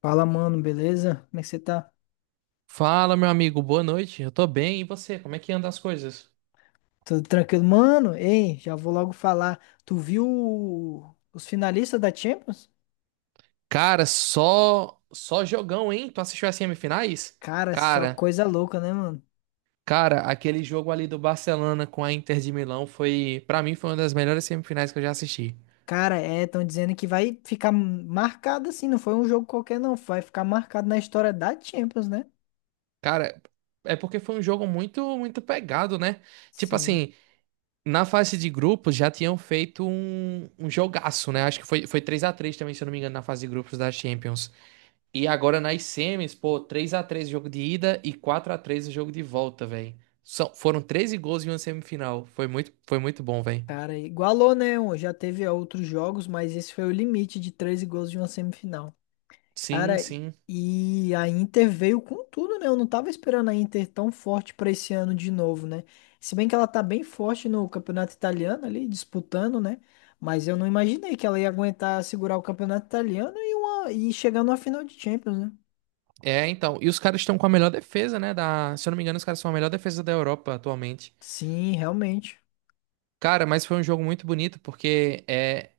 Fala, mano, beleza? Como é que você tá? Fala, meu amigo, boa noite. Eu tô bem, e você? Como é que anda as coisas? Tudo tranquilo? Mano, ei, já vou logo falar. Tu viu os finalistas da Champions? Cara, só jogão, hein? Tu assistiu as semifinais? Cara, é só Cara, coisa louca, né, mano? cara, aquele jogo ali do Barcelona com a Inter de Milão foi, pra mim, foi uma das melhores semifinais que eu já assisti. Cara, é, estão dizendo que vai ficar marcado assim, não foi um jogo qualquer, não. Vai ficar marcado na história da Champions, né? Cara, é porque foi um jogo muito muito pegado, né? Tipo Sim. assim, na fase de grupos já tinham feito um jogaço, né? Acho que foi 3-3 também, se eu não me engano, na fase de grupos da Champions. E agora nas semis, pô, 3-3 o jogo de ida e 4-3 o jogo de volta, velho. Foram 13 gols em uma semifinal. Foi muito bom, velho. Cara, igualou, né? Já teve outros jogos, mas esse foi o limite de 13 gols de uma semifinal. Sim, Cara, sim. e a Inter veio com tudo, né? Eu não tava esperando a Inter tão forte pra esse ano de novo, né? Se bem que ela tá bem forte no campeonato italiano ali, disputando, né? Mas eu não imaginei que ela ia aguentar segurar o campeonato italiano e, uma, e chegar numa final de Champions, né? É, então. E os caras estão com a melhor defesa, né? Se eu não me engano, os caras são a melhor defesa da Europa atualmente. Sim, realmente. Cara, mas foi um jogo muito bonito, porque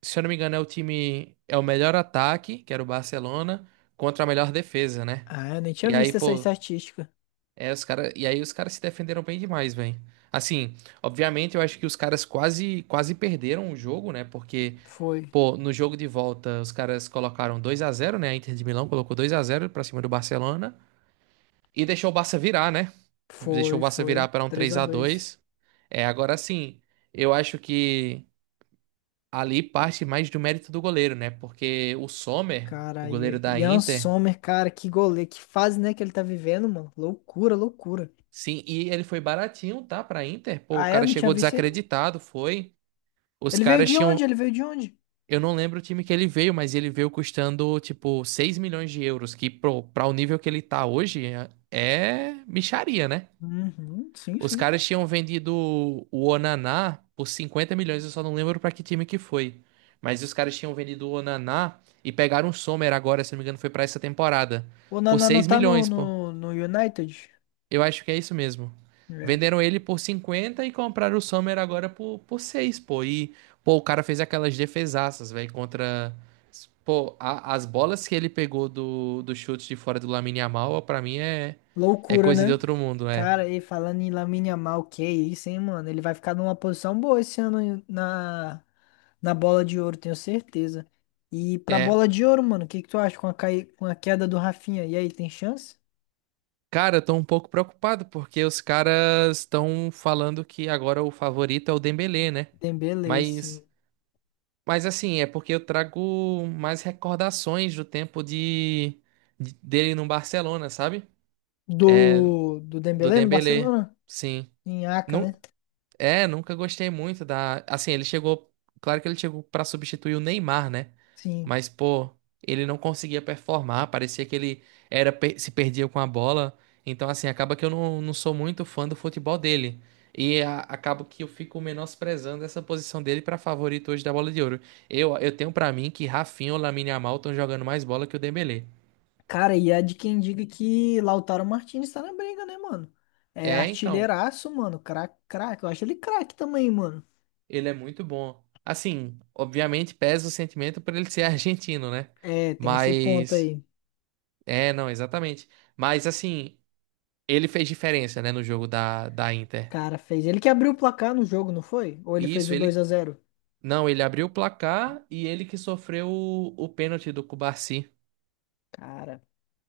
se eu não me engano, é o time. É o melhor ataque, que era o Barcelona, contra a melhor defesa, né? Ah, eu nem tinha E aí, visto essa pô. estatística. E aí os caras se defenderam bem demais, velho. Assim, obviamente eu acho que os caras quase quase perderam o jogo, né? Porque, Foi, pô, no jogo de volta os caras colocaram 2-0, né? A Inter de Milão colocou 2-0 pra cima do Barcelona e deixou o Barça virar, né? Deixou foi, o Barça virar foi. para um Três 3 a a dois. 2. É, agora sim, eu acho que ali parte mais do mérito do goleiro, né? Porque o Sommer, o Cara, goleiro e da Ian Inter, Sommer, cara, que goleiro, que fase, né, que ele tá vivendo, mano. Loucura, loucura. sim, e ele foi baratinho, tá, pra Inter. Pô, o Ah, é? Eu cara não tinha chegou visto ainda. desacreditado, foi. Os caras tinham. Ele veio de onde? Eu não lembro o time que ele veio, mas ele veio custando, tipo, 6 milhões de euros, que pra o nível que ele tá hoje é mixaria, né? Uhum, sim, Os sim. caras tinham vendido o Onaná por 50 milhões, eu só não lembro pra que time que foi. Mas os caras tinham vendido o Onaná e pegaram o Sommer agora, se não me engano, foi pra essa temporada, O por Naná não 6 tá milhões, pô. No United? Eu acho que é isso mesmo. É. Venderam ele por 50 e compraram o Sommer agora por 6, pô. E, pô, o cara fez aquelas defesaças, velho, contra. Pô, as bolas que ele pegou do chute de fora do Lamine Yamal, pra mim é Loucura, coisa de né? outro mundo, é. Cara, e falando em Lamine Yamal, que isso, hein, mano? Ele vai ficar numa posição boa esse ano na bola de ouro, tenho certeza. E pra É. bola de ouro, mano, o que que tu acha com a, com a queda do Rafinha? E aí, tem chance? Cara, eu tô um pouco preocupado porque os caras estão falando que agora o favorito é o Dembélé, né? Dembélé, sim. Mas. Mas assim, é porque eu trago mais recordações do tempo de, dele no Barcelona, sabe? Do, do Do Dembélé no Dembélé, Barcelona? sim. Em Aca, né? É, nunca gostei muito da. Assim, ele chegou. Claro que ele chegou pra substituir o Neymar, né? Sim. Mas, pô, ele não conseguia performar. Parecia que ele se perdia com a bola. Então, assim, acaba que eu não sou muito fã do futebol dele. Acabo que eu fico menosprezando essa posição dele pra favorito hoje da Bola de Ouro. Eu tenho pra mim que Rafinha ou Lamine Yamal estão jogando mais bola que o Dembélé. Cara, e há de quem diga que Lautaro Martínez tá na briga, né, mano? É É, então, artilheiraço, mano. Craque, craque. Eu acho ele craque também, mano. ele é muito bom. Assim, obviamente pesa o sentimento por ele ser argentino, né? É, tem esse ponto Mas. aí. É, não, exatamente. Mas assim, ele fez diferença, né, no jogo da, da Inter. Cara, fez. Ele que abriu o placar no jogo, não foi? Ou ele fez Isso, o dois ele. a zero? Não, ele abriu o placar e ele que sofreu o pênalti do Cubarsi. Cara,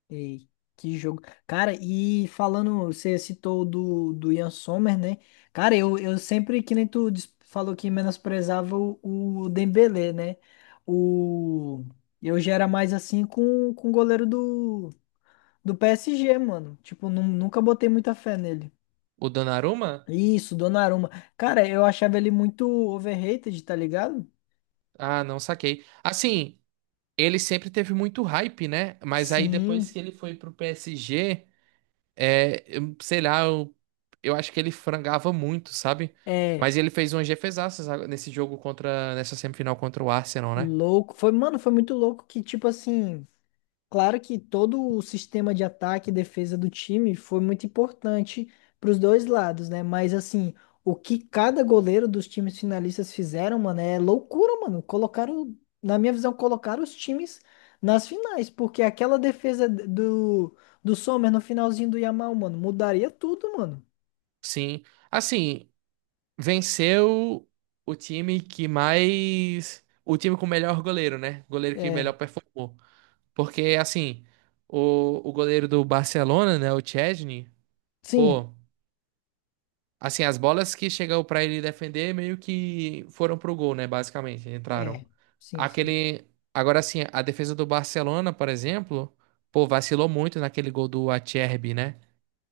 ei, que jogo. Cara, e falando, você citou o do, do Ian Sommer, né? Cara, eu sempre, que nem falou que menosprezava o Dembélé, né? O. Eu já era mais assim com o goleiro do. Do PSG, mano. Tipo, nunca botei muita fé nele. O Donnarumma? Isso, Donnarumma. Cara, eu achava ele muito overrated, tá ligado? Ah, não saquei. Assim, ele sempre teve muito hype, né? Mas aí depois Sim, que ele foi pro PSG, sei lá, eu acho que ele frangava muito, sabe? é Mas ele fez umas defesaças nesse jogo nessa semifinal contra o Arsenal, né? louco. Foi, mano, foi muito louco que, tipo assim, claro que todo o sistema de ataque e defesa do time foi muito importante para os dois lados, né? Mas assim, o que cada goleiro dos times finalistas fizeram, mano, é loucura, mano. Colocaram, na minha visão, colocaram os times nas finais, porque aquela defesa do, do Sommer no finalzinho do Yamal, mano, mudaria tudo, mano. Sim. Assim, venceu o time que mais. O time com o melhor goleiro, né? Goleiro que melhor É, performou. Porque, assim, o goleiro do Barcelona, né? O Chesney, sim, pô, assim, as bolas que chegou pra ele defender meio que foram pro gol, né? Basicamente, entraram. é, sim. Aquele. Agora, assim, a defesa do Barcelona, por exemplo, pô, vacilou muito naquele gol do Acerbi, né?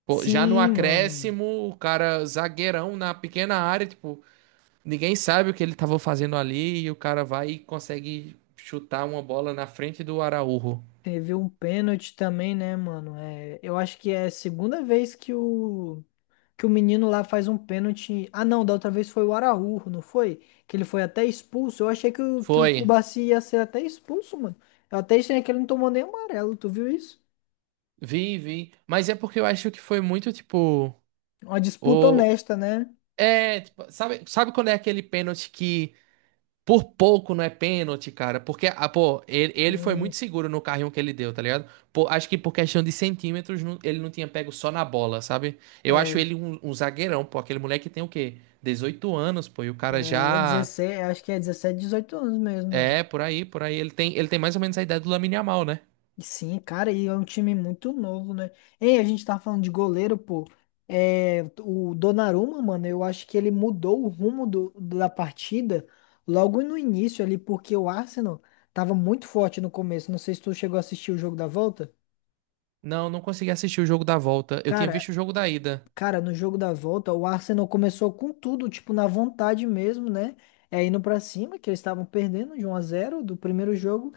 Pô, já no Sim, mano. acréscimo, o cara zagueirão na pequena área, tipo. Ninguém sabe o que ele estava fazendo ali e o cara vai e consegue chutar uma bola na frente do Araújo. Teve um pênalti também, né, mano? É, eu acho que é a segunda vez que o menino lá faz um pênalti. Ah, não, da outra vez foi o Araújo, não foi? Que ele foi até expulso. Eu achei que o Foi. Kubassi ia ser até expulso, mano. Eu até achei que ele não tomou nem amarelo, tu viu isso? Vi, vi. Mas é porque eu acho que foi muito tipo. Uma disputa O... honesta, né? É, tipo, sabe quando é aquele pênalti que por pouco não é pênalti, cara? Porque, ah, pô, ele foi E, muito seguro no carrinho que ele deu, tá ligado? Pô, acho que por questão de centímetros ele não tinha pego só na bola, sabe? Eu acho é, ele um, um zagueirão, pô. Aquele moleque tem o quê? 18 anos, pô. E o cara é já. 16, acho que é 17, 18 anos mesmo. É, por aí, por aí. Ele tem mais ou menos a ideia do Lamine Yamal, né? Sim, cara, e é um time muito novo, né? Ei, a gente tá falando de goleiro, pô. É, o Donnarumma, mano, eu acho que ele mudou o rumo do, da partida logo no início ali, porque o Arsenal tava muito forte no começo. Não sei se tu chegou a assistir o jogo da volta. Não, não consegui assistir o jogo da volta. Eu tinha Cara, visto o jogo da ida. Cara, no jogo da volta, o Arsenal começou com tudo, tipo, na vontade mesmo, né? É indo pra cima, que eles estavam perdendo de um a zero do primeiro jogo.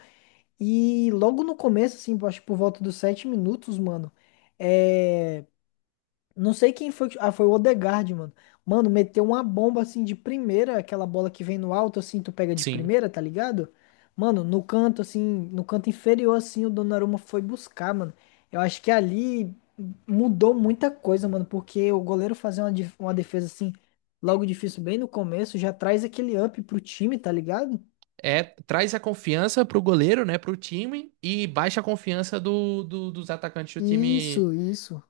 E logo no começo, assim, acho que por volta dos sete minutos, mano, é... não sei quem foi. Ah, foi o Odegaard, mano. Mano, meteu uma bomba, assim, de primeira, aquela bola que vem no alto, assim, tu pega de Sim. primeira, tá ligado? Mano, no canto, assim, no canto inferior, assim, o Donnarumma foi buscar, mano. Eu acho que ali mudou muita coisa, mano, porque o goleiro fazer uma defesa, assim, logo difícil, bem no começo, já traz aquele up pro time, tá ligado? É, traz a confiança pro goleiro, né? Pro time e baixa a confiança dos atacantes do time. Isso, isso.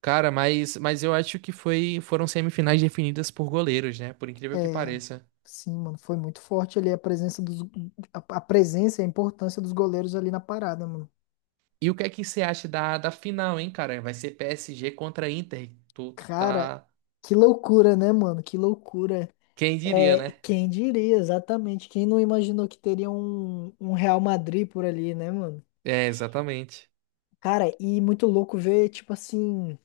Cara, mas eu acho que foram semifinais definidas por goleiros, né? Por incrível que É, pareça. sim, mano, foi muito forte ali a presença dos, a presença e a importância dos goleiros ali na parada, mano. E o que é que você acha da, da final, hein, cara? Vai ser PSG contra Inter. Tu Cara, tá. que loucura, né, mano? Que loucura. Quem diria, É, né? quem diria exatamente? Quem não imaginou que teria um, um Real Madrid por ali, né, mano? É, exatamente. Cara, e muito louco ver, tipo assim,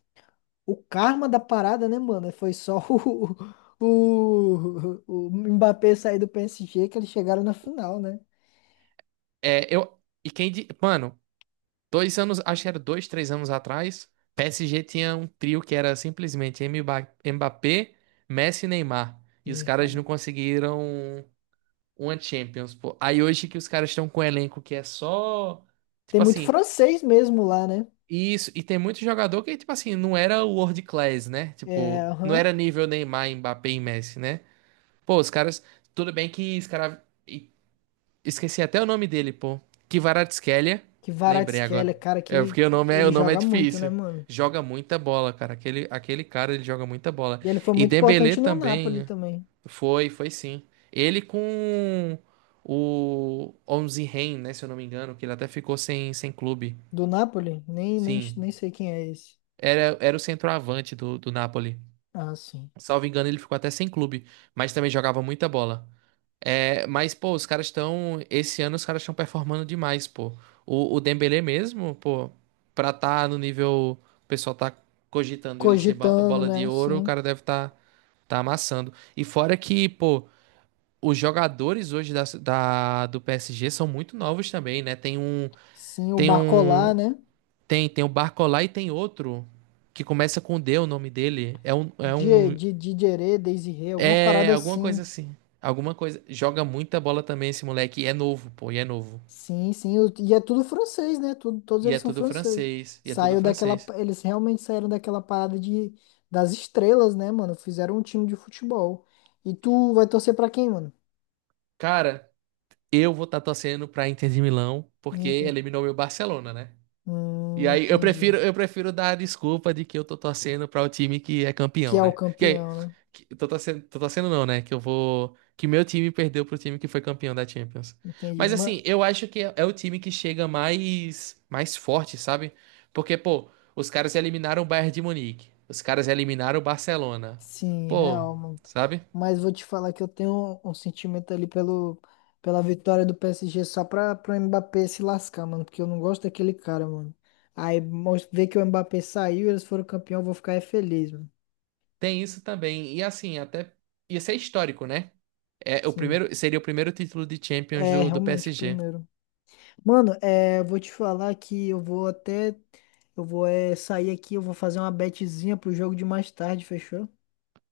o karma da parada, né, mano? Foi só o Mbappé sair do PSG que eles chegaram na final, né? É, eu. E quem. Di- Mano. 2 anos, acho que era 2, 3 anos atrás, PSG tinha um trio que era simplesmente Mbappé, Messi e Neymar. E os Sim, caras não cara. conseguiram uma Champions, pô. Aí hoje que os caras estão com um elenco que é só. Tem Tipo muito assim, francês mesmo lá, né? isso. E tem muito jogador que, tipo assim, não era world class, né? É, Tipo, não aham. era nível Neymar, Mbappé e Messi, né? Pô, os caras. Tudo bem que os caras. Esqueci até o nome dele, pô. Kvaratskhelia. Que Lembrei agora. Kvaratskhelia, cara, É que porque ele o nome é joga muito, né, difícil. mano? Joga muita bola, cara. Aquele cara, ele joga muita bola. E ele foi E muito Dembélé importante no também, Napoli né? também. Foi, foi sim. Ele com o Onze Ren, né, se eu não me engano, que ele até ficou sem clube. Do Napoli? Sim. Nem sei quem é esse. Era o centroavante do Napoli. Ah, sim. Salvo engano, ele ficou até sem clube, mas também jogava muita bola. É, mas, pô, os caras estão. Esse ano os caras estão performando demais, pô. O Dembélé mesmo, pô, pra tá no nível. O pessoal tá cogitando ele ser Cogitando, bola de né? ouro, o Sim. cara deve tá, tá amassando. E fora que, pô, os jogadores hoje da, do PSG são muito novos também, né? Tem um. Sim, o Tem um. Barcola, né? Tem o Barcola e tem outro. Que começa com D, o nome dele. Dideré, Desiré, alguma parada Alguma assim. coisa assim. Alguma coisa. Joga muita bola também esse moleque. E é novo, pô, e é novo. Sim, sim. E é tudo francês, né? Tudo, todos E eles é são tudo franceses. francês. E é tudo Saiu daquela. francês. Eles realmente saíram daquela parada de, das estrelas, né, mano? Fizeram um time de futebol. E tu vai torcer pra quem, mano? Cara, eu vou estar torcendo pra Inter de Milão, porque Inter. eliminou meu Barcelona, né? E aí eu Entendi. prefiro, eu prefiro dar a desculpa de que eu tô torcendo para o time que é Que campeão, é o né? Que aí, campeão, né? Tô torcendo não, né? Que meu time perdeu pro time que foi campeão da Champions. Entendi. Mas Ma- assim, eu acho que é o time que chega mais forte, sabe? Porque, pô, os caras eliminaram o Bayern de Munique, os caras eliminaram o Barcelona. Sim, Pô, real, mano. sabe? Mas vou te falar que eu tenho um, um sentimento ali pelo, pela vitória do PSG só pra Mbappé se lascar, mano. Porque eu não gosto daquele cara, mano. Aí ver que o Mbappé saiu e eles foram campeão, eu vou ficar é feliz, mano. Tem isso também. E assim, até ia ser histórico, né? É o Sim. primeiro, seria o primeiro título de Champions É, do realmente, o PSG. primeiro. Mano, é, eu vou te falar que eu vou até. Eu vou é, sair aqui, eu vou fazer uma betezinha pro jogo de mais tarde, fechou?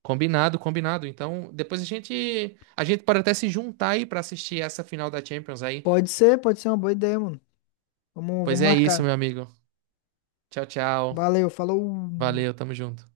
Combinado, combinado. Então, depois a gente pode até se juntar aí pra assistir essa final da Champions aí. Pode ser uma boa ideia, mano. Pois Vamos é isso, marcar. meu amigo. Tchau, tchau. Valeu, falou. Valeu, tamo junto.